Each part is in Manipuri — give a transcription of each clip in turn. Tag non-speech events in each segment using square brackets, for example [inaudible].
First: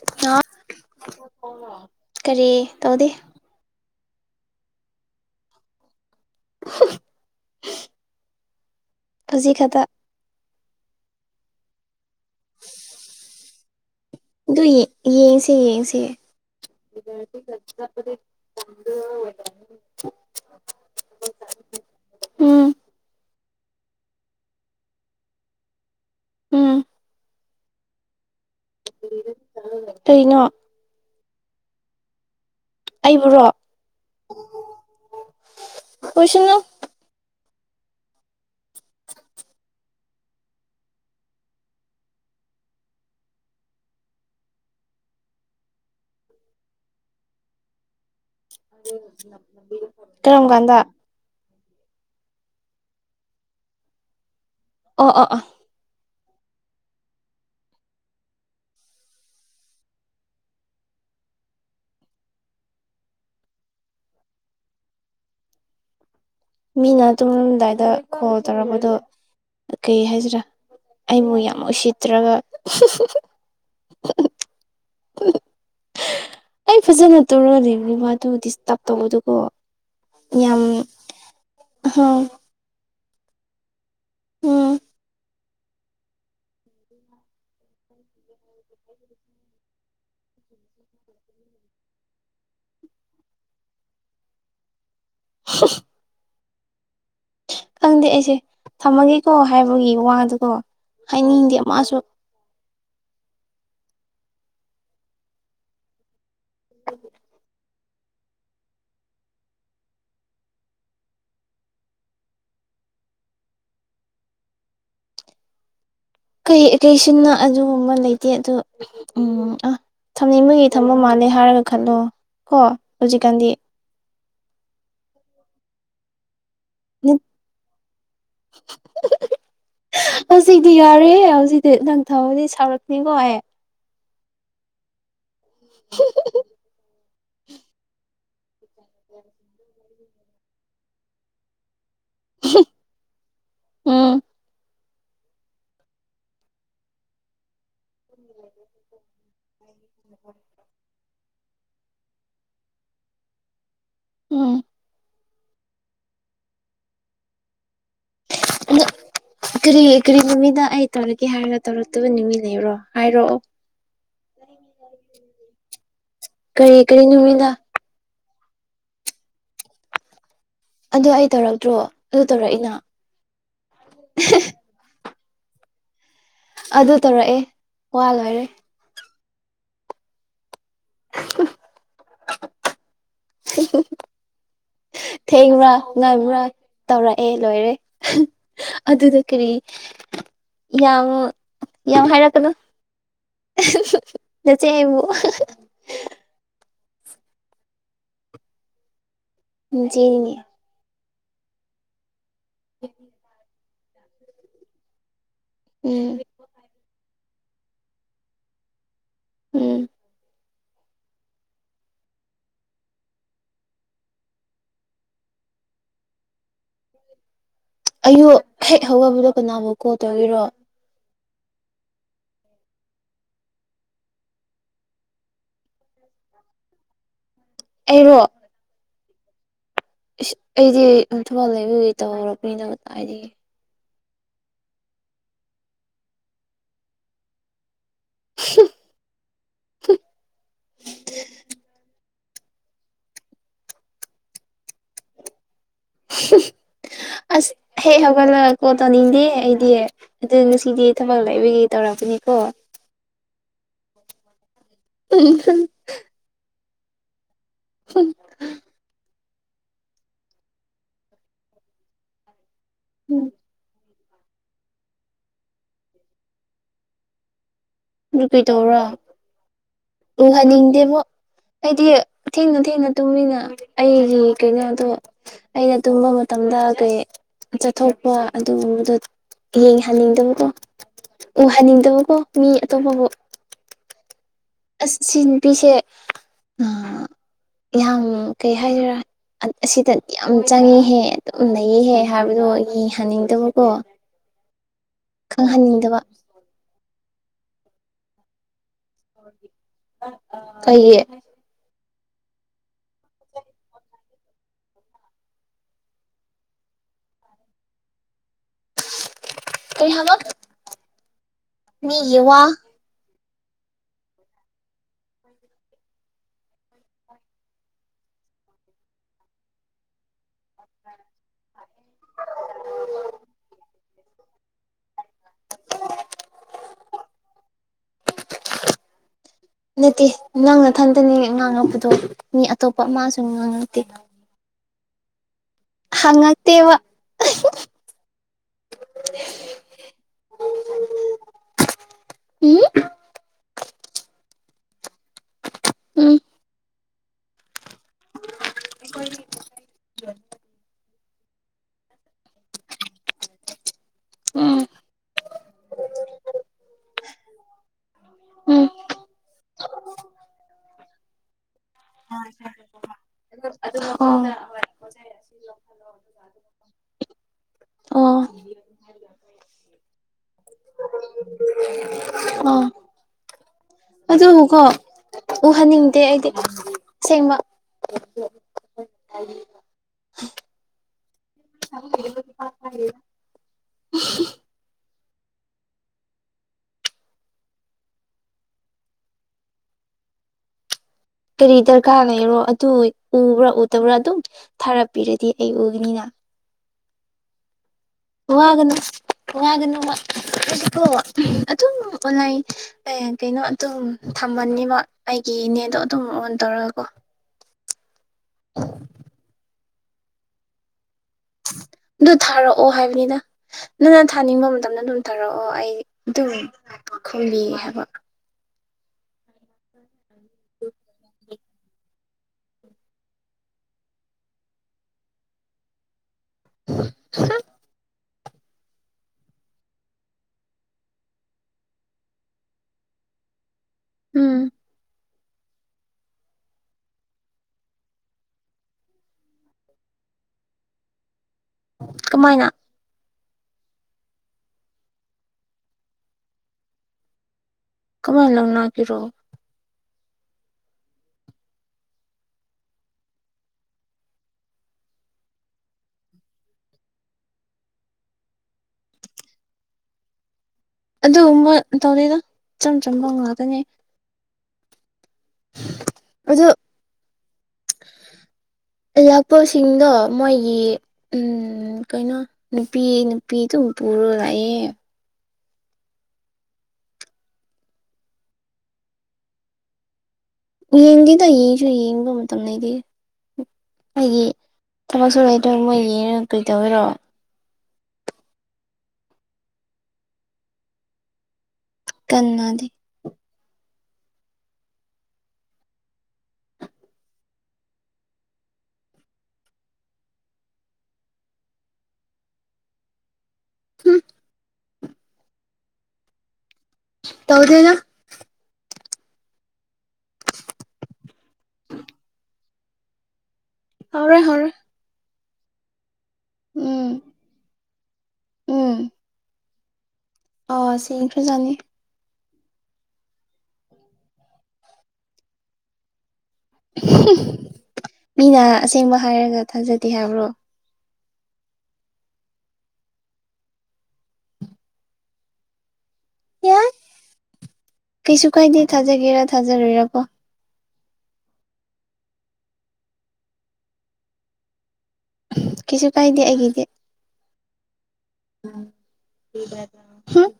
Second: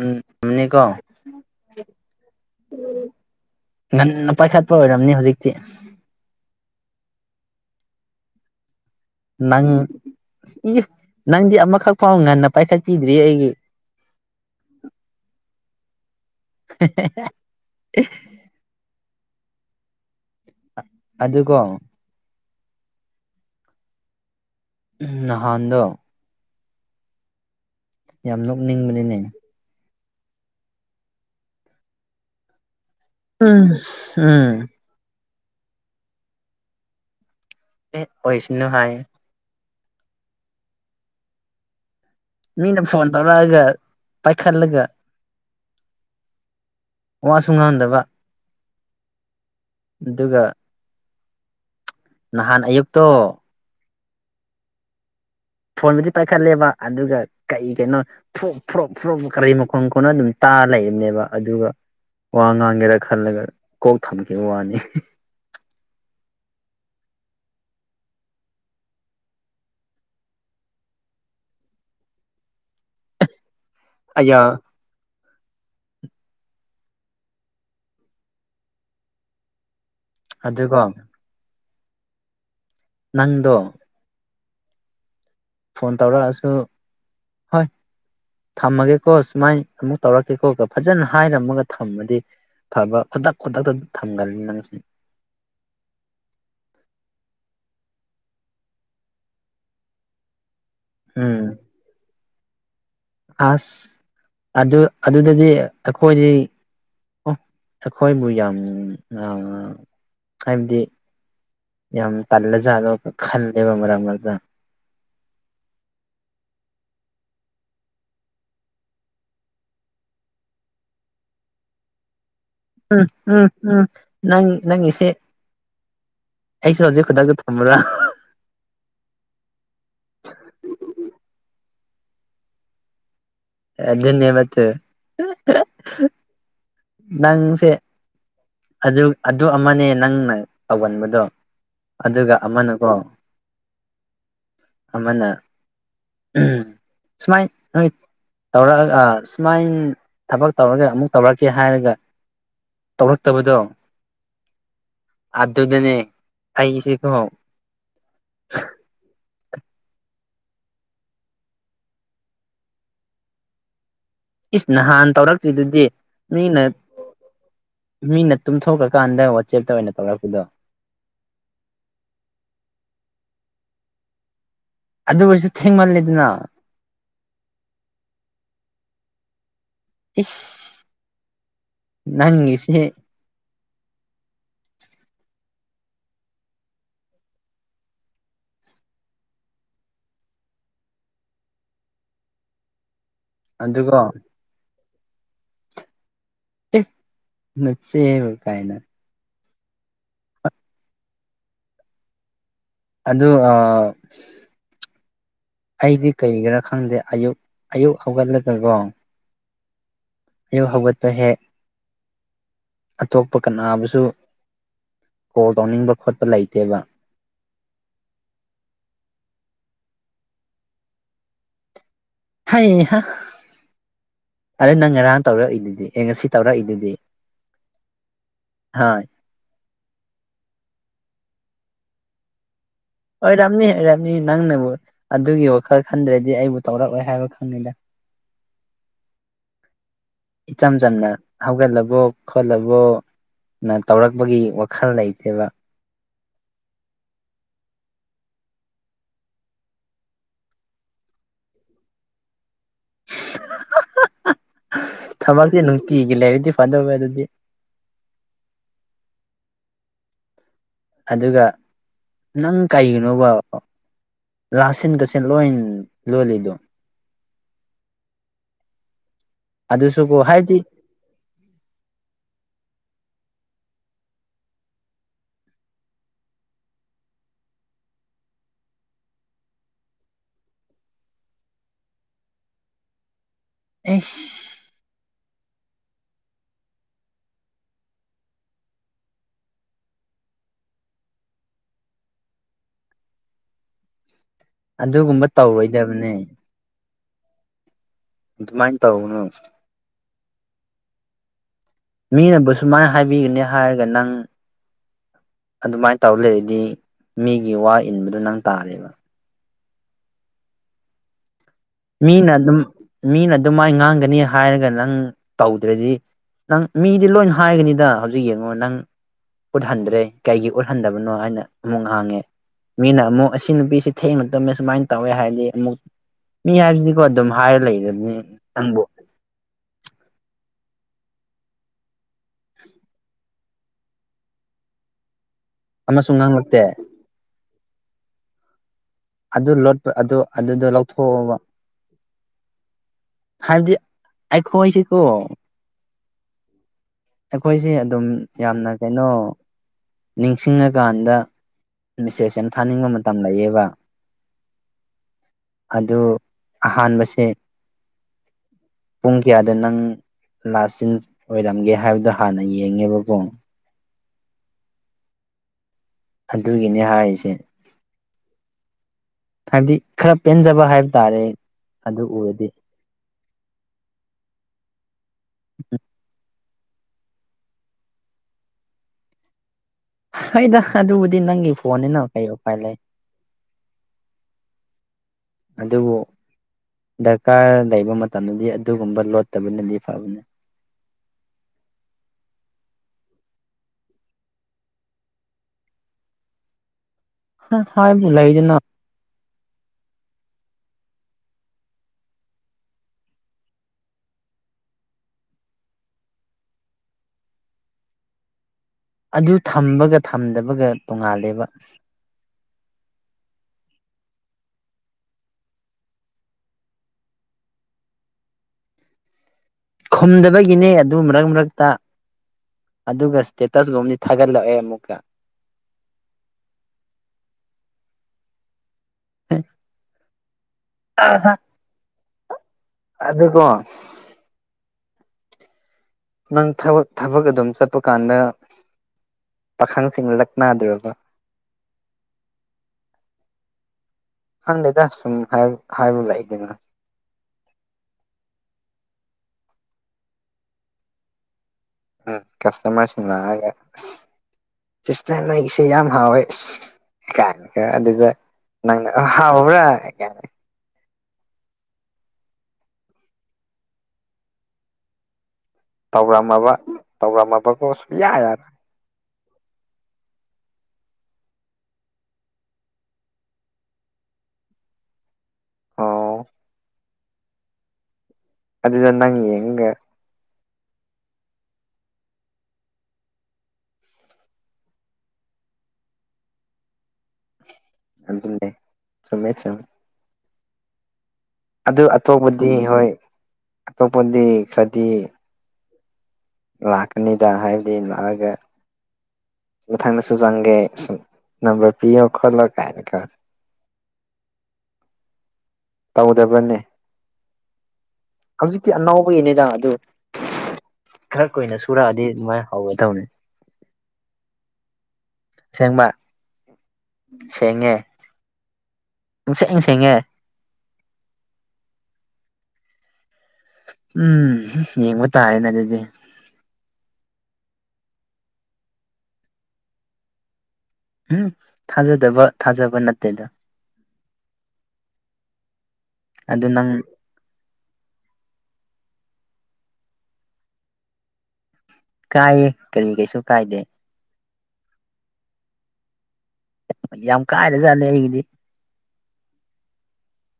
ꯎꯝ ꯍꯥ ꯑꯅꯤꯀꯣ ꯀꯔꯤ ꯇꯧꯗꯦ ꯉꯟꯅ ꯄꯥꯏꯈꯠꯄ ꯑꯣꯏꯔꯝꯅꯤ ꯍꯧꯖꯤꯛꯇꯤ [unintelligible] ꯍꯧꯖꯤꯛ ꯅꯪ ꯈꯛꯇ ꯏ ꯅꯪꯗꯤ ꯑꯃꯈꯛ ꯐꯥꯎ ꯉꯟꯅ ꯄꯥꯏꯈꯠꯄꯤꯗ꯭ꯔꯤ ꯑꯩꯒꯤ ꯑꯗꯨꯏ ꯌꯦꯡꯁꯦ ꯌꯦꯡꯁꯦ [inaudible] ꯑꯗꯨ ꯀꯣ ꯎꯝ ꯎꯝ ꯅꯍꯥꯟꯗꯣ ꯎꯝ ꯌꯥꯝ ꯅꯣꯛꯅꯤꯡꯕꯅꯤꯅꯦ ꯀꯩꯅꯣ ꯑꯩꯕꯨꯔꯣ ꯎꯝ ꯎꯝ ꯑꯣꯏꯁꯅꯨ ꯑꯦ ꯑꯣꯏꯁꯅꯨ ꯍꯥꯏꯌꯦ ꯃꯤꯅ ꯐꯣꯟ ꯇꯧꯔꯛꯑꯒ ꯄꯥꯏꯈꯠꯂꯒ ꯋꯥꯁꯨ ꯉꯥꯡꯗꯕ ꯑꯗꯨꯒ ꯀꯔꯝꯒꯥꯟꯗ ꯅꯍꯥꯟ ꯑꯌꯨꯛꯇꯣ ꯑꯣ ꯑꯣ ꯐꯣꯟꯕꯨꯗꯤ ꯄꯥꯏꯈꯠꯂꯦꯕ ꯑꯗꯨꯒ ꯀꯩ ꯀꯩꯅꯣ ꯐ꯭ꯔꯣ ꯐ꯭ꯔꯣꯛ ꯐ꯭ꯔꯣꯛ ꯀꯔꯤ ꯃꯈꯣꯟ ꯈꯣꯟꯅꯣ ꯑꯗꯨꯝ ꯇꯥꯔ ꯂꯩꯕꯅꯦꯕ ꯑꯗꯨꯒ ꯋꯥ ꯉꯥꯡꯒꯦꯔꯥ ꯈꯜꯂꯒ ꯀꯣꯛ ꯊꯝꯈꯤꯕ ꯋꯥꯅꯤ ꯃꯤꯅ ꯇꯨꯝꯂꯝꯗꯥꯏꯗ ꯀꯣꯜ ꯇꯧꯔꯛꯄꯗꯣ ꯀꯩ ꯍꯥꯏꯁꯤꯔꯥ ꯑꯩꯕꯨ ꯌꯥꯝ ꯎꯁꯤꯠꯇ꯭ꯔꯒ ꯑꯩꯌꯥ ꯑꯩ ꯐꯖꯅ ꯇꯧꯔꯅꯦꯕ ꯃꯗꯨ ꯗꯤꯁꯇꯥꯞ ꯇꯧꯕꯗꯨꯀꯣ ꯌꯥꯝ ꯑꯗꯨꯒ ꯅꯪꯗꯣ ꯎꯝ ꯐꯣꯟ ꯇꯧꯔꯛꯑꯁꯨ ꯍꯣꯏ ꯊꯝꯃꯒꯦꯀꯣ ꯁꯨꯃꯥꯏꯅ ꯑꯃꯨꯛ ꯇꯧꯔꯛꯀꯦꯀꯣ ꯐꯖꯅ ꯍꯥꯏꯔꯝꯃꯒ ꯊꯝꯃꯗꯤ ꯊꯕꯛ ꯈꯨꯗꯛ ꯈꯨꯗꯛꯇ ꯊꯝꯒꯟꯂꯤ ꯅꯪꯁꯦ [unintelligible] ꯈꯪꯗꯦ ꯑꯩꯁꯦ ꯊꯝꯃꯒꯦꯀꯣ ꯍꯥꯏꯕꯒꯤ ꯋꯥꯗꯨꯀꯣ ꯎꯝ ꯍꯥꯏꯅꯤꯡꯗꯦ ꯃꯥꯁꯨ ꯑꯁ ꯑꯗꯨ ꯑꯗꯨꯗꯗꯤ ꯑꯩꯈꯣꯏꯗꯤ ꯑꯣ ꯑꯩꯈꯣꯏꯕꯨ ꯌꯥꯝ ꯌꯥꯝꯅ ꯍꯥꯏꯕꯗꯤ ꯌꯥꯝ ꯇꯜꯂꯖꯥꯠꯂꯣ ꯈꯜꯂꯦꯕ ꯃꯔꯛ ꯃꯔꯛꯇ ꯀꯩ ꯑꯦꯇꯦꯁꯟꯅꯣ ꯑꯗꯨꯒꯨꯝꯕ ꯂꯩꯇꯦ ꯑꯗꯨ ꯎꯝ ꯑꯥ ꯊꯝꯅꯤꯡꯕꯒꯤ ꯊꯝꯕ ꯃꯥꯜꯂꯦ ꯍꯥꯏꯔꯒ ꯈꯜꯂꯣ ꯀꯣ ꯎꯝ ꯎꯝ ꯍꯧꯖꯤꯛꯀꯥꯟꯗꯤ ꯎꯝ ꯅꯪ ꯅꯪꯒꯤꯁꯦ ꯑꯩꯁꯨ ꯍꯧꯖꯤꯛ ꯈꯨꯗꯛꯇ ꯊꯝꯃꯨꯔ [unintelligible] ꯍꯧꯖꯤꯛꯇꯗꯤ ꯌꯥꯔꯦ ꯍꯧꯖꯤꯛꯇꯤ ꯅꯪ ꯊꯝꯃꯗꯤ ꯁꯥꯎꯔꯛꯅꯤꯀꯣ ꯑꯩ ꯑꯗꯨꯅꯦꯕ ꯇꯨ ꯅꯪꯁꯦ ꯑꯗꯨ ꯑꯗꯨ ꯑꯃꯅꯦ ꯅꯪꯅ ꯇꯧꯒꯟꯕꯗꯣ ꯑꯗꯨꯒ ꯑꯃꯅꯀꯣ ꯎꯝ ꯑꯃꯅ ꯎꯝ ꯁꯨꯃꯥꯏ ꯅꯣꯏ ꯇꯧꯔꯛꯑꯒ ꯁꯨꯃꯥꯏ ꯊꯕꯛ ꯇꯧꯔꯒ ꯑꯃꯨꯛ ꯇꯧꯔꯛꯀꯦ ꯍꯥꯏꯔꯒ ꯇꯕꯗꯣ ꯎꯝ ꯑꯗꯨꯗꯅꯦ ꯑꯩꯁꯦ ꯀꯣ ꯀꯔꯤ ꯀꯔꯤ ꯅꯨꯃꯤꯠꯗ ꯑꯩ ꯇꯧꯔꯛꯀꯦ ꯍꯥꯏꯔꯒ ꯇꯧꯔꯛꯇꯕ ꯅꯨꯃꯤꯠ ꯂꯩꯕꯔꯣ ꯍꯥꯏꯔꯛꯑꯣ ꯏꯁ ꯅꯍꯥꯟ ꯇꯧꯔꯛꯇ꯭ꯔꯤꯗꯨꯗꯤ ꯃꯤꯅ ꯀꯔꯤ ꯀꯔꯤ ꯅꯨꯃꯤꯠꯅꯣ ꯃꯤꯅ ꯇꯨꯝꯊꯣꯛꯈ꯭ꯔꯀꯥꯟꯗ ꯋꯥꯆꯦꯞꯇ ꯑꯣꯏꯅ ꯇꯧꯔꯛꯄꯗꯣ ꯑꯗꯨ ꯑꯩ ꯇꯧꯔꯛꯇ꯭ꯔꯣ ꯑꯗꯨ ꯇꯧꯔꯛꯏꯅ [unintelligible] ꯑꯗꯨ ꯑꯣꯏꯁꯨ ꯊꯦꯡꯃꯜꯂꯦꯗꯅ ꯑꯗꯨ ꯇꯧꯔꯛꯑꯦ ꯋꯥ ꯂꯣꯏꯔꯦ ꯏꯁ [unintelligible] ꯅꯪ ꯒꯤꯁꯦ [unintelligible] ꯊꯦꯡꯕ꯭ꯔꯥ ꯉꯟꯕ꯭ꯔꯥ ꯇꯧꯔꯛꯑꯦ ꯂꯣꯏꯔꯦ ꯑꯗꯨꯗ ꯀꯔꯤ ꯌꯥꯡꯉꯣ ꯌꯥꯝ ꯍꯥꯏꯔꯛꯀꯅꯣ ꯑꯗꯨꯒꯣ ꯅꯆꯦꯕꯨ [unintelligible] ꯑꯦ ꯅꯆꯦꯕꯨ ꯀꯥꯏꯅ ꯅꯆꯦ ꯅꯤꯅꯦ ꯑꯗꯨ ꯑꯥ ꯎꯝ ꯑꯥꯩꯗꯤ ꯀꯩꯒꯤꯔꯥ ꯈꯪꯗꯦ ꯑꯌꯨꯛ ꯑꯌꯨꯛ ꯍꯧꯒꯠꯂꯒꯀꯣ ꯎꯝ ꯑꯌꯨꯛ ꯍꯧꯒꯠꯄ ꯍꯦꯛ ꯑꯇꯣꯞꯄ ꯀꯅꯥꯕꯨꯁꯨ ꯀꯣꯜ ꯇꯧꯅꯤꯡꯕ ꯈꯣꯠꯄ ꯂꯩꯇꯦꯕ ꯑꯌꯨꯛ ꯍꯦꯛ ꯍꯧꯒꯠꯄꯗꯣ ꯀꯅꯥꯕꯨ ꯀꯣꯜ ꯇꯧꯔꯤꯔꯣ ꯍꯩꯍꯥ ꯑꯗꯩ ꯅꯪ ꯉꯔꯥꯡ ꯇꯧꯔꯛꯏꯗꯨꯗꯤ ꯑꯦ ꯉꯁꯤ ꯇꯧꯔꯛꯏꯗꯨꯗꯤ ꯑꯩꯔꯣ ꯍꯣꯏ ꯏꯁ ꯑꯩꯗꯤ ꯎꯝ ꯊꯕꯛ ꯂꯩꯕꯒꯤ ꯇꯧꯔꯛꯄꯅꯤꯅ ꯀꯗꯥꯏꯗꯒꯤ ꯑꯣꯏꯔꯝꯅꯤ ꯑꯣꯏꯔꯝꯅꯤ ꯅꯪꯅꯕꯨ ꯑꯗꯨꯒꯤ ꯋꯥꯈꯜ ꯈꯟꯗ꯭ꯔꯗꯤ ꯑꯩꯕꯨ ꯇꯧꯔꯛꯑꯣꯏ ꯍꯥꯏꯕ ꯈꯪꯉꯤꯗ ꯏꯆꯝ ꯆꯝꯅ ꯍꯧꯒꯠꯂꯕꯣ ꯈꯣꯠꯂꯕꯣ ꯅ ꯇꯧꯔꯛꯄꯒꯤ ꯋꯥꯈꯜ ꯂꯩꯇꯦꯕ [unintelligible] ꯑꯁ ꯍꯦꯛ ꯍꯧꯒꯠꯂꯒ ꯀꯣꯜ ꯇꯧꯅꯤꯡꯗꯦ ꯑꯩꯗꯤ ꯑꯗꯨ ꯉꯁꯤꯗꯤ ꯊꯕꯛ ꯂꯩꯕꯒꯤ ꯇꯧꯔꯛꯄꯅꯤꯀꯣ ꯊꯕꯛꯁꯦ ꯅꯨꯡꯇꯤꯒꯤ ꯂꯩꯔꯗꯤ ꯐꯗꯧꯕ ꯑꯗꯨꯗꯤ ꯍꯨꯝ ꯑꯗꯨꯒ ꯅꯪ ꯀꯩꯒꯤꯅꯣꯕ ꯂꯥꯁ ꯁꯤꯟꯒꯁꯦ ꯂꯣꯏꯟ ꯂꯣꯜꯂꯤꯗꯣ ꯗꯨ ꯀꯩꯗꯧꯔꯥ ꯑꯗꯨꯁꯨꯀꯣ ꯍꯥꯏꯗꯤ ꯎꯍꯟꯅꯤꯡꯗꯦꯕꯣ ꯑꯩꯗꯤ ꯊꯦꯡꯅ ꯊꯦꯡꯅ ꯇꯨꯝꯃꯤꯅ ꯑꯩꯒꯤ ꯀꯩꯅꯣꯗꯣ ꯑꯩꯅ ꯇꯨꯝꯕ ꯃꯇꯝꯗ ꯀꯩ ꯆꯠꯊꯣꯛꯄ ꯑꯗꯨꯒꯨꯝꯕꯗꯣ ꯌꯦꯡꯍꯟꯅꯤꯡꯗꯕꯗꯣ ꯎꯍꯟꯅꯤꯡꯗꯕꯀꯣ ꯃꯤ ꯑꯇꯣꯞꯄꯕꯨ ꯑꯩꯁ ꯑꯁ ꯁꯤ ꯅꯨꯄꯤꯁꯦ ꯑꯥ ꯌꯥꯝ ꯀꯩ ꯍꯥꯏꯗꯣꯏꯔꯥ ꯑꯁꯤꯗꯗꯤ ꯌꯥꯝ ꯆꯪꯉꯤꯍꯦ ꯑꯗꯨꯝ ꯂꯩꯌꯦꯍꯦ ꯍꯥꯏꯕꯗꯣ ꯌꯦꯍꯟꯅꯤꯡꯗꯕꯀꯣ ꯑꯗꯨꯒꯨꯝꯕ ꯇꯧꯔꯣꯏꯗꯕꯅꯦ ꯑꯗꯨꯃꯥꯏꯅ ꯇꯧꯒꯅꯨ ꯀꯩꯒꯤ ꯃꯤꯅꯕꯨ ꯁꯨꯃꯥꯏꯅ ꯍꯥꯏꯕꯤꯒꯅꯤ ꯍꯥꯏꯔꯒ ꯅꯪ ꯑꯗꯨꯃꯥꯏ ꯇꯧ ꯂꯩꯔꯗꯤ ꯃꯤꯒꯤ ꯋꯥ ꯏꯟꯕꯗ ꯅꯪ ꯇꯥꯔꯦꯕ ꯀꯩꯍꯥꯏꯕ ꯃꯤꯅ ꯑꯗꯨꯝ ꯃꯤꯅ ꯑꯗꯨꯝꯃꯥꯏ ꯉꯥꯡꯒꯅꯤ ꯍꯥꯏꯔꯒ ꯅꯪ ꯇꯧꯗ꯭ꯔꯗꯤ ꯅꯪ ꯃꯤꯗꯤ ꯂꯣꯏꯟ ꯍꯥꯏꯒꯅꯤꯗꯥ ꯍꯧꯖꯤꯛ ꯌꯦꯡꯉꯣ ꯅꯪ ꯈꯨꯠ ꯍꯟꯗ꯭ꯔꯦ ꯀꯩꯒꯤ ꯎꯠ ꯍꯟꯗꯕꯅꯣ ꯍꯥꯏꯅ ꯑꯃꯨꯛ ꯉꯥꯡꯉꯦ ꯃꯤꯅ ꯑꯃꯨꯛ ꯑꯁꯤ ꯅꯨꯄꯤꯁꯤ ꯊꯦꯡꯅ ꯇꯨꯝꯃꯦ ꯁꯨꯃꯥꯏꯟ ꯇꯧꯋꯦ ꯍꯥꯏꯔꯗꯤ ꯑꯃꯨꯛ ꯃꯤ ꯍꯥꯏꯕꯖꯤꯗꯤꯀꯣ ꯑꯗꯨꯝ ꯍꯥꯏꯔ ꯂꯩꯔꯝꯅꯤ ꯅꯪꯕꯨ ꯅꯠꯇꯦ ꯅꯪ ꯅꯊꯟꯇꯅꯤ ꯉꯥꯡꯉꯛꯄꯗꯣ ꯃꯤ ꯑꯇꯣꯞꯄ ꯑꯃꯥꯁꯨ ꯉꯥꯡꯉꯛꯇꯦ ꯑꯃꯁꯨ ꯉꯥꯡꯂꯛꯇꯦ ꯍꯪꯉꯛꯇꯦꯕ ꯑꯗꯨ ꯂꯣꯠꯄ ꯑꯗꯣ ꯑꯗꯨꯗꯣ ꯂꯧꯊꯣꯛꯑꯣꯕ [unintelligible] ꯍꯥꯏꯕꯗꯤ ꯑꯩꯈꯣꯏꯁꯦꯀꯣ ꯎꯝ ꯑꯩꯈꯣꯏꯁꯦ ꯑꯗꯨꯝ ꯌꯥꯝꯅ ꯀꯩꯅꯣ ꯅꯤꯡꯁꯤꯡꯉꯀꯥꯟꯗ ꯃꯤꯁꯦꯁ ꯌꯥꯝ ꯊꯥꯅꯤꯡꯕ ꯃꯇꯝ ꯂꯩꯌꯦꯕ ꯎꯝ ꯑꯗꯨ ꯑꯍꯥꯟꯕꯁꯦ ꯎꯝ ꯄꯨꯡ ꯀ꯭ꯌꯥꯗ ꯅꯪ ꯂꯥꯁ ꯁꯤꯟꯁ ꯑꯣꯏꯔꯝꯒꯦ [unintelligible] ꯗ ꯍꯥꯟꯅ ꯌꯦꯡꯉꯦꯕꯀꯣ ꯑꯗꯨꯒ ꯈꯪꯅ ꯑꯣ ꯑꯗꯨꯒꯤꯅꯦ ꯍꯥꯏꯔꯤꯁꯦ ꯑꯣ ꯍꯥꯏꯕꯗꯤ ꯈꯔ ꯄꯦꯟꯖꯕ ꯍꯥꯏꯕ ꯇꯥꯔꯦ ꯑꯗꯨ ꯎꯔꯗꯤ ꯑꯣ ꯑꯗꯨꯕꯨꯀꯣ ꯎꯍꯟꯅꯤꯡꯇꯦ ꯑꯩꯗꯤ ꯑꯁꯦꯡꯕ ꯍꯣꯏꯗ ꯑꯗꯨꯕꯨꯗꯤ ꯅꯪꯒꯤ ꯐꯣꯟꯅꯤꯅ ꯀꯩ ꯎꯄꯥꯏ ꯂꯩ ꯑꯗꯨꯕꯨ ꯗꯔꯀꯥꯔ ꯂꯩꯕ ꯃꯇꯝꯗꯗꯤ ꯑꯗꯨꯒꯨꯝꯕ ꯂꯣꯠꯇꯕꯅꯗꯤ ꯐꯕꯅꯤ ꯀꯔꯤ ꯗꯔꯀꯥꯔ ꯂꯩꯔꯣ ꯑꯗꯨ ꯎꯕ꯭ꯔ ꯎꯗꯕ꯭ꯔ ꯑꯗꯨꯝ ꯊꯥꯔꯛꯄꯤꯔꯗꯤ ꯑꯩ ꯎꯒꯤꯅꯤꯅꯥ [unintelligible] ꯍꯥꯏꯕꯨ ꯂꯦ ꯋꯥꯒꯅꯨ ꯋꯥꯒꯅꯨꯃꯛ ꯑꯗꯨꯗꯣ ꯑꯗꯨꯝ ꯎꯟꯅꯩ ꯑꯦ ꯀꯩꯅꯣ ꯑꯗꯨꯝ ꯊꯝꯃꯅꯤꯕ ꯑꯩꯒꯤ ꯅꯦꯗꯣ ꯑꯗꯨꯝ ꯑꯣꯟ ꯇꯧꯔꯒꯀꯣ ꯑꯗꯨ ꯊꯝꯕꯒ ꯊꯝꯗꯕꯒ ꯇꯣꯡꯉꯥꯜꯂꯦꯕ ꯗꯨ ꯊꯥꯔꯛꯑꯣ ꯍꯥꯏꯕꯅꯤꯗ ꯅꯪꯅ ꯊꯥꯅꯤꯡꯕ ꯃꯇꯝꯗ ꯗꯨꯝ ꯊꯥꯔꯛꯑꯣ ꯑꯩ ꯗꯨꯝ ꯈꯨꯝꯕꯤ ꯍꯩꯕ ꯈꯨꯝꯗꯕꯒꯤꯅꯦ ꯑꯗꯨ ꯃꯔꯛ ꯃꯔꯛꯇ ꯑꯗꯨꯒ ꯁ꯭ꯇꯦꯇꯁꯒꯨꯝꯕꯗꯤ ꯊꯥꯒꯠꯂꯛꯑꯦ ꯑꯃꯨꯛꯀ [unintelligible] ꯑꯦ ꯑꯍ ꯑꯗꯨꯀꯣ ꯎꯝ ꯅꯪ ꯊꯕꯛ ꯊꯕꯛ ꯑꯗꯨꯝ ꯆꯠꯄ ꯀꯥꯟꯗ ꯄꯥꯈꯪꯁꯤꯡꯅ ꯂꯛꯅꯗ꯭ꯔꯕ ꯀꯃꯥꯏꯅ ꯈꯪꯗꯦꯗ ꯁꯨꯝ ꯍꯥꯏ ꯍꯥꯏꯕ ꯂꯩꯗꯅ ꯀꯃꯥꯏꯟ ꯂꯪ ꯅꯥꯛꯀꯤꯔꯣ ꯎꯝ ꯀꯁꯇꯃꯔꯁꯤꯡ ꯂꯥꯛꯑꯒ ꯁꯤꯁꯇꯔ ꯅꯣꯏꯒꯤꯁꯦ ꯌꯥꯝ ꯍꯥꯎꯋꯦ ꯏꯁ ꯀꯥꯛꯀ ꯑꯗꯨꯒ ꯅꯪꯅ ꯑꯣ ꯍꯥꯎꯕ꯭ꯔ ꯀꯥꯏꯅ ꯑꯗꯨꯒꯨꯝꯕ ꯇꯧꯗꯦꯗ ꯏꯆꯝ ꯆꯝꯕ ꯉꯥꯛꯇꯅꯦ ꯑꯗꯨ ꯇꯧꯔꯝꯃꯕ ꯇꯧꯔꯝꯃꯕꯀꯣ ꯁꯨꯨꯛꯌꯥ ꯌꯥ ꯂꯥꯛꯄꯁꯤꯡꯗꯣ ꯃꯣꯏꯒꯤ ꯎꯝ ꯀꯩꯅꯣ ꯅꯨꯄꯤ ꯅꯨꯄꯤꯗꯨꯝ ꯄꯨꯔꯒ ꯂꯥꯛꯑꯦ ꯑꯣ ꯑꯗꯨꯗ ꯅꯪ ꯌꯦꯡꯉꯒ ꯌꯦꯡꯗꯤꯗ ꯌꯦꯡꯁꯨ ꯌꯦꯡꯕ ꯃꯇꯝ ꯂꯩꯗꯦ ꯑꯩꯒꯤ ꯊꯕꯛꯁꯨ ꯂꯩꯇ꯭ꯔ ꯃꯣꯏꯒꯤ ꯌꯦꯡꯂ ꯀꯔꯤ ꯇꯧꯒꯦꯔꯣ ꯑꯗꯨꯅꯦ ꯆꯨꯝꯃꯦ ꯆꯨꯝꯃꯦ ꯑꯗꯨ ꯑꯇꯣꯞꯄꯗꯤ ꯀꯟꯅꯗꯤ ꯍꯣꯏ ꯑꯇꯣꯞꯄꯗꯤ ꯈꯔꯗꯤ ꯂꯥꯛꯀꯅꯤꯗ ꯍꯥꯏꯕꯗꯤ ꯂꯥꯛꯑꯒ ꯃꯊꯪꯗꯁꯨ ꯆꯪꯒꯦ ꯁꯨꯝ ꯅꯝꯕꯔ ꯄꯤꯌꯣ ꯈꯣꯠꯂꯣ ꯀꯥꯏꯅ ꯀꯣ ꯍꯨꯝ ꯇꯧꯗꯕꯅꯦ ꯇꯧꯗꯦꯅ ꯍꯧꯖꯤꯛꯇꯤ ꯑꯅꯧꯕꯒꯤꯅꯤꯗ ꯑꯗꯨ ꯈꯔ ꯀꯨꯏꯅ ꯁꯨꯔꯛꯑꯗꯤ ꯑꯗꯨꯃꯥꯏꯅ ꯍꯧꯒꯗꯧꯅꯦ ꯍꯧꯔꯦ ꯍꯧꯔꯦ ꯁꯦꯡꯕ ꯎꯝ ꯁꯦꯡꯉꯦ ꯎꯝ ꯏꯁꯦꯡ ꯁꯦꯡꯉꯦ ꯑ ꯁꯦꯡꯈ꯭ꯔꯖꯥꯅꯤ ꯎꯝꯍꯨꯝ ꯌꯦꯡꯕ ꯇꯥꯔꯦꯅ ꯑꯗꯨꯗꯤ ꯍꯨꯝ ꯃꯤꯅ ꯑꯁꯦꯡꯕ ꯍꯥꯏꯔꯒ ꯊꯥꯖꯗꯦ ꯍꯥꯏꯕ꯭ꯔꯣ ꯎꯝ ꯊꯥꯖꯗꯕ ꯊꯥꯖꯕ ꯅꯠꯇꯦꯗ ꯑꯗꯨ ꯌꯥꯏ ꯅꯪ ꯀꯩꯁꯨ ꯀꯥꯏꯗꯦ ꯊꯥꯖꯒꯦꯔ ꯊꯥꯖꯔꯣꯏꯔꯀꯣ ꯀꯥꯏꯌꯦ ꯀꯔꯤ ꯀꯩꯁꯨ ꯀꯥꯏꯗꯦ ꯀꯩꯁꯨ ꯀꯥꯏꯗꯦ ꯑꯩꯒꯤꯗꯤ ꯌꯥꯝ ꯀꯥꯏꯔꯖꯥꯠꯅꯦ ꯑꯩꯒꯤꯗꯤ ꯎꯝ ꯏ ꯄꯥꯏꯕ꯭ꯔ ꯍꯨꯝ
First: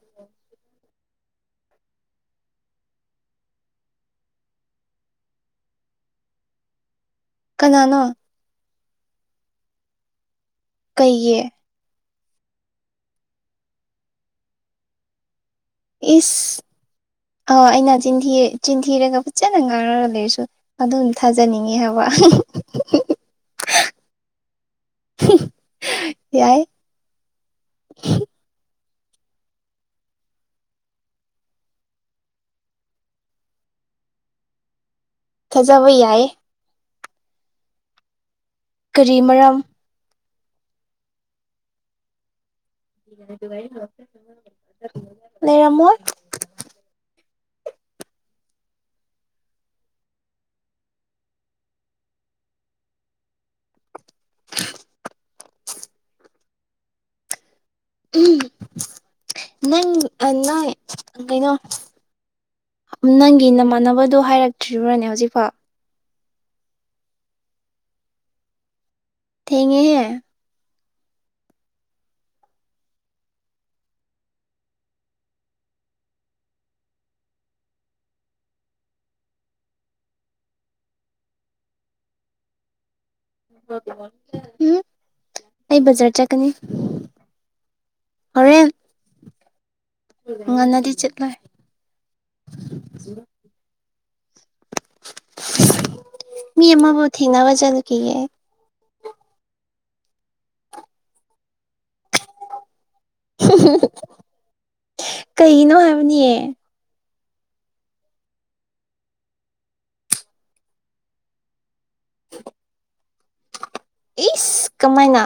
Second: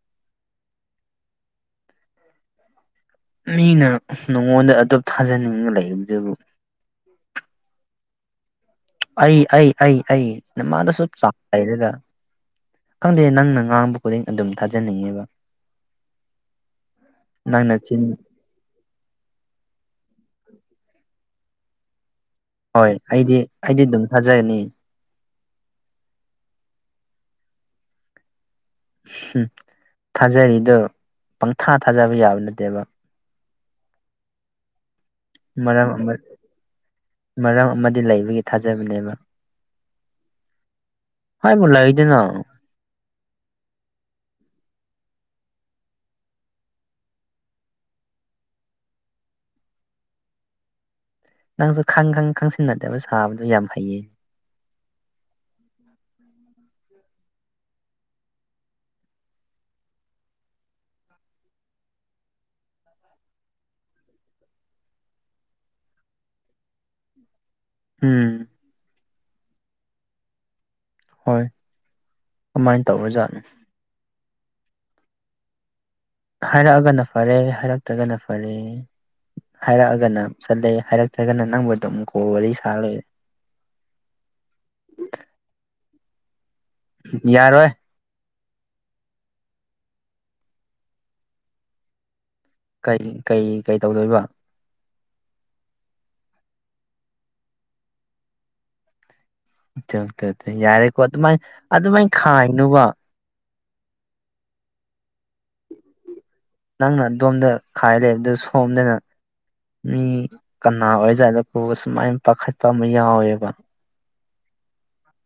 ꯃꯤꯅ ꯅꯉꯣꯟꯗ ꯑꯗꯨꯞ ꯊꯥꯖꯅꯤꯡꯉ ꯂꯩꯕꯗꯨꯕꯨ ꯀꯅꯥꯅꯣ ꯑꯩ ꯑꯩ ꯑꯩ ꯑꯩ ꯅꯃꯥꯡꯗꯁꯨ ꯆꯥꯛ ꯀꯩꯒꯤ ꯂꯩꯔꯒ ꯈꯪꯗꯦ ꯅꯪꯅ ꯉꯥꯡꯕ ꯈꯨꯗꯤꯡ ꯑꯗꯨꯝ ꯊꯥꯖꯅꯤꯡꯉꯦꯕ ꯏꯁ ꯑ ꯅꯪꯅ ꯑꯩꯅ ꯆꯤꯟ ꯆꯤꯟꯊꯤꯌꯦ ꯆꯤꯟꯊꯤꯔꯒ ꯐꯖꯅ ꯉꯥꯡꯔꯒ ꯂꯩꯔꯁꯨ ꯑꯗꯨꯝ ꯊꯥꯖꯅꯤꯡꯉꯤ ꯍꯥꯏꯕ ꯍꯣꯏ ꯑꯩꯗꯤ ꯑꯩꯗꯤ ꯑꯗꯨꯝ ꯊꯥꯖꯔꯅꯤ ꯌꯥꯏ ꯍꯨꯝ ꯊꯥꯖꯔꯤꯗꯣ ꯄꯪꯊꯥ ꯊꯥꯖꯕ ꯌꯥꯕ ꯅꯠꯇꯦꯕ ꯃꯔꯝ ꯊꯥꯖꯕ ꯑꯃ ꯌꯥꯏ ꯃꯔꯝ ꯑꯃꯗꯤ ꯂꯩꯕꯒꯤ ꯊꯥꯖꯕꯅꯦꯕ ꯀꯔꯤ ꯃꯔꯝ ꯍꯥꯏꯕꯨ ꯂꯩꯗꯅ [unintelligible] ꯂꯩꯔꯝꯃꯣꯏ ꯅꯪꯁꯨ ꯈꯪ ꯈꯪ ꯈꯪꯁꯤꯟꯅꯗꯕ ꯁꯥꯕꯗꯨ ꯌꯥꯝ ꯍꯩꯌꯦ [inaudible] ꯎꯝ ꯅꯪ ꯑ ꯅꯣꯏ ꯀꯩꯅꯣ ꯅꯪꯒꯤ ꯅꯃꯥꯟꯅꯕꯗꯣ ꯍꯥꯏꯔꯛꯇ꯭ꯔꯤꯕꯥꯅꯦ ꯍꯧꯖꯤꯛꯐꯥꯎ ꯎꯝ ꯊꯦꯡꯉꯦꯍꯦ꯫ ꯍꯣꯏ ꯀꯃꯥꯏꯟ ꯇꯧꯔꯖꯥꯠꯅꯣ꯫ ꯍꯥꯏꯔꯛꯑꯒꯅ ꯐꯔꯦ ꯍꯥꯏꯔꯛꯇ꯭ꯔꯒꯅ ꯐꯔꯦ꯫ ꯍꯥꯏꯔꯛꯑꯒꯅ ꯆꯠꯂꯦ ꯍꯥꯏꯔꯛꯇ꯭ꯔꯒꯅ ꯅꯪꯕꯨ ꯗꯨꯝ ꯀꯣꯜ ꯋꯥꯔꯤ ꯁꯥ ꯂꯩꯔꯦ꯫ [unintelligible] ꯎꯝ ꯑꯩ ꯕꯖꯔ ꯆꯠꯀꯅꯤ꯫ ꯌꯥꯔꯣꯏ꯫ ꯍꯣꯔꯦꯟ ꯉꯟꯅꯗꯤ ꯆꯠꯂꯣꯏ꯫ ꯀꯩ ꯀꯩ ꯀꯩ ꯇꯧꯗꯣꯏꯕ꯫ ꯃꯤ ꯑꯃꯕꯨ ꯊꯦꯡꯅꯕ ꯆꯠꯂꯨꯈꯤꯒꯦ꯫ ꯇꯧ ꯇꯧ ꯇ ꯌꯥꯔꯦꯀꯣ ꯑꯗꯨꯃꯥꯏ ꯑꯗꯨꯃꯥꯏꯟ ꯈꯥꯏꯅꯨꯕ꯫ ꯀꯩꯒꯤꯅꯣ ꯍꯥꯏꯕꯅꯤ꯫ ꯅꯪꯅ ꯑꯗꯣꯝꯗ ꯈꯥꯏꯔ ꯂꯩꯕꯗꯨ ꯁꯣꯝꯗꯅ꯫ ꯃꯤ ꯀꯅꯥ ꯑꯣꯏꯖꯔꯥꯠꯂꯀꯣ ꯁꯨꯃꯥꯏ ꯄꯥꯈꯠꯄ ꯑꯃ ꯌꯥꯎꯋꯦꯕ꯫ ꯏꯁ ꯀꯃꯥꯏꯅ꯫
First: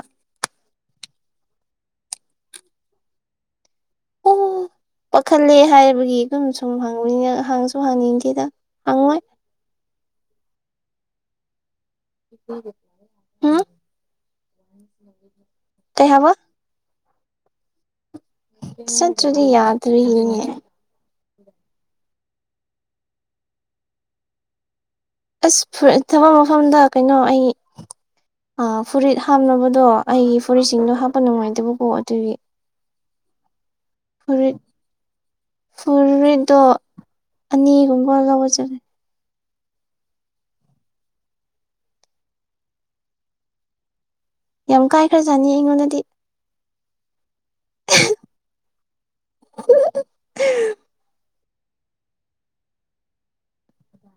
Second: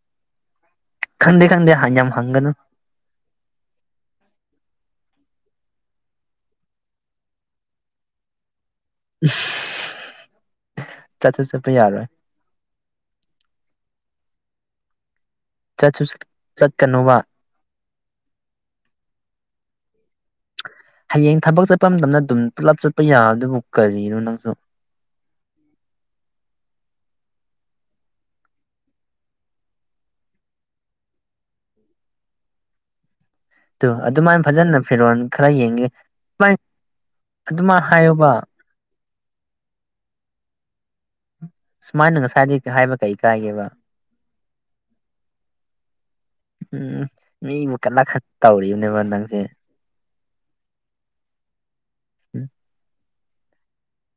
ꯈꯪꯗꯦ ꯈꯪꯗꯦ ꯍꯡ ꯌꯥꯝ ꯍꯪꯒꯅꯨ꯫ ꯑꯣ ꯄꯥꯈꯠꯂꯦ ꯍꯥꯏꯕꯒꯤ ꯗꯨꯝ ꯁꯨꯝ ꯍꯪꯕꯅꯤꯅ ꯍꯪꯁꯨ ꯍꯪꯅꯤꯡꯗꯦꯗ ꯍꯪꯉꯣꯏ꯫ ꯆꯠꯁꯨ ꯆꯠꯄ ꯌꯥꯔꯣꯏ꯫ ꯍꯥ ꯆꯠꯁꯨ ꯆ ꯆꯠꯀꯅꯨꯕ꯫ ꯆꯠꯇꯔ꯭ꯗꯤ ꯌꯥꯗ꯭ꯔꯤꯅꯦ ꯍꯌꯦꯡ ꯊꯕꯛ ꯆꯠꯄ ꯃꯇꯝꯗ ꯑꯗꯨꯝ ꯄꯨꯂꯞ ꯆꯠꯄ ꯌꯥꯕꯗꯨꯕꯨ ꯀꯔꯤꯅꯣ ꯅꯪꯁꯨ꯫ ꯑꯁ ꯐꯨꯔꯤꯠ ꯊꯕꯛ ꯃꯐꯝꯗ ꯀꯩꯅꯣ ꯑꯩ꯫ ꯑ ꯐꯨꯔꯤꯠ ꯍꯥꯞꯅꯕꯗꯣ ꯑꯩꯒꯤ ꯐꯨꯔꯤꯠꯁꯤꯡꯗꯣ ꯍꯥꯞꯄ ꯅꯨꯡꯉꯥꯏꯇꯕꯒꯣ ꯑꯗꯨꯒꯤ꯫ [inaudible] ꯇꯨ ꯑꯗꯨꯃꯥꯏꯟ ꯐꯨꯔꯤꯠ ꯐꯖꯅ ꯐꯤꯔꯣꯟ ꯈꯔ ꯌꯦꯡꯒꯦ ꯃꯥꯏꯟ ꯐꯨꯔꯤꯠꯇꯣ ꯑꯗꯨꯃꯥꯏ ꯑꯅꯤꯒꯨꯝꯕ ꯍꯥꯏꯌꯨꯕ ꯂꯧꯕ ꯆꯠꯂꯦ ꯁꯨꯃꯥꯏꯅ ꯉꯁꯥꯏꯗꯩꯩ ꯍꯥꯏꯕ ꯀꯩ ꯀꯥꯏꯒꯦꯕ ꯌꯥꯝ ꯀꯥꯏꯈ꯭ꯔꯖꯥꯅꯤ ꯑꯩꯉꯣꯟꯗꯗꯤ꯫ ꯎꯝ ꯃꯤꯕꯨ ꯀꯂꯛꯍꯟ ꯇꯧꯔꯤꯕꯅꯦꯕ ꯅꯪꯁꯦ꯫ [inaudible] ꯎꯝ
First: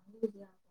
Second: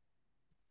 [inaudible]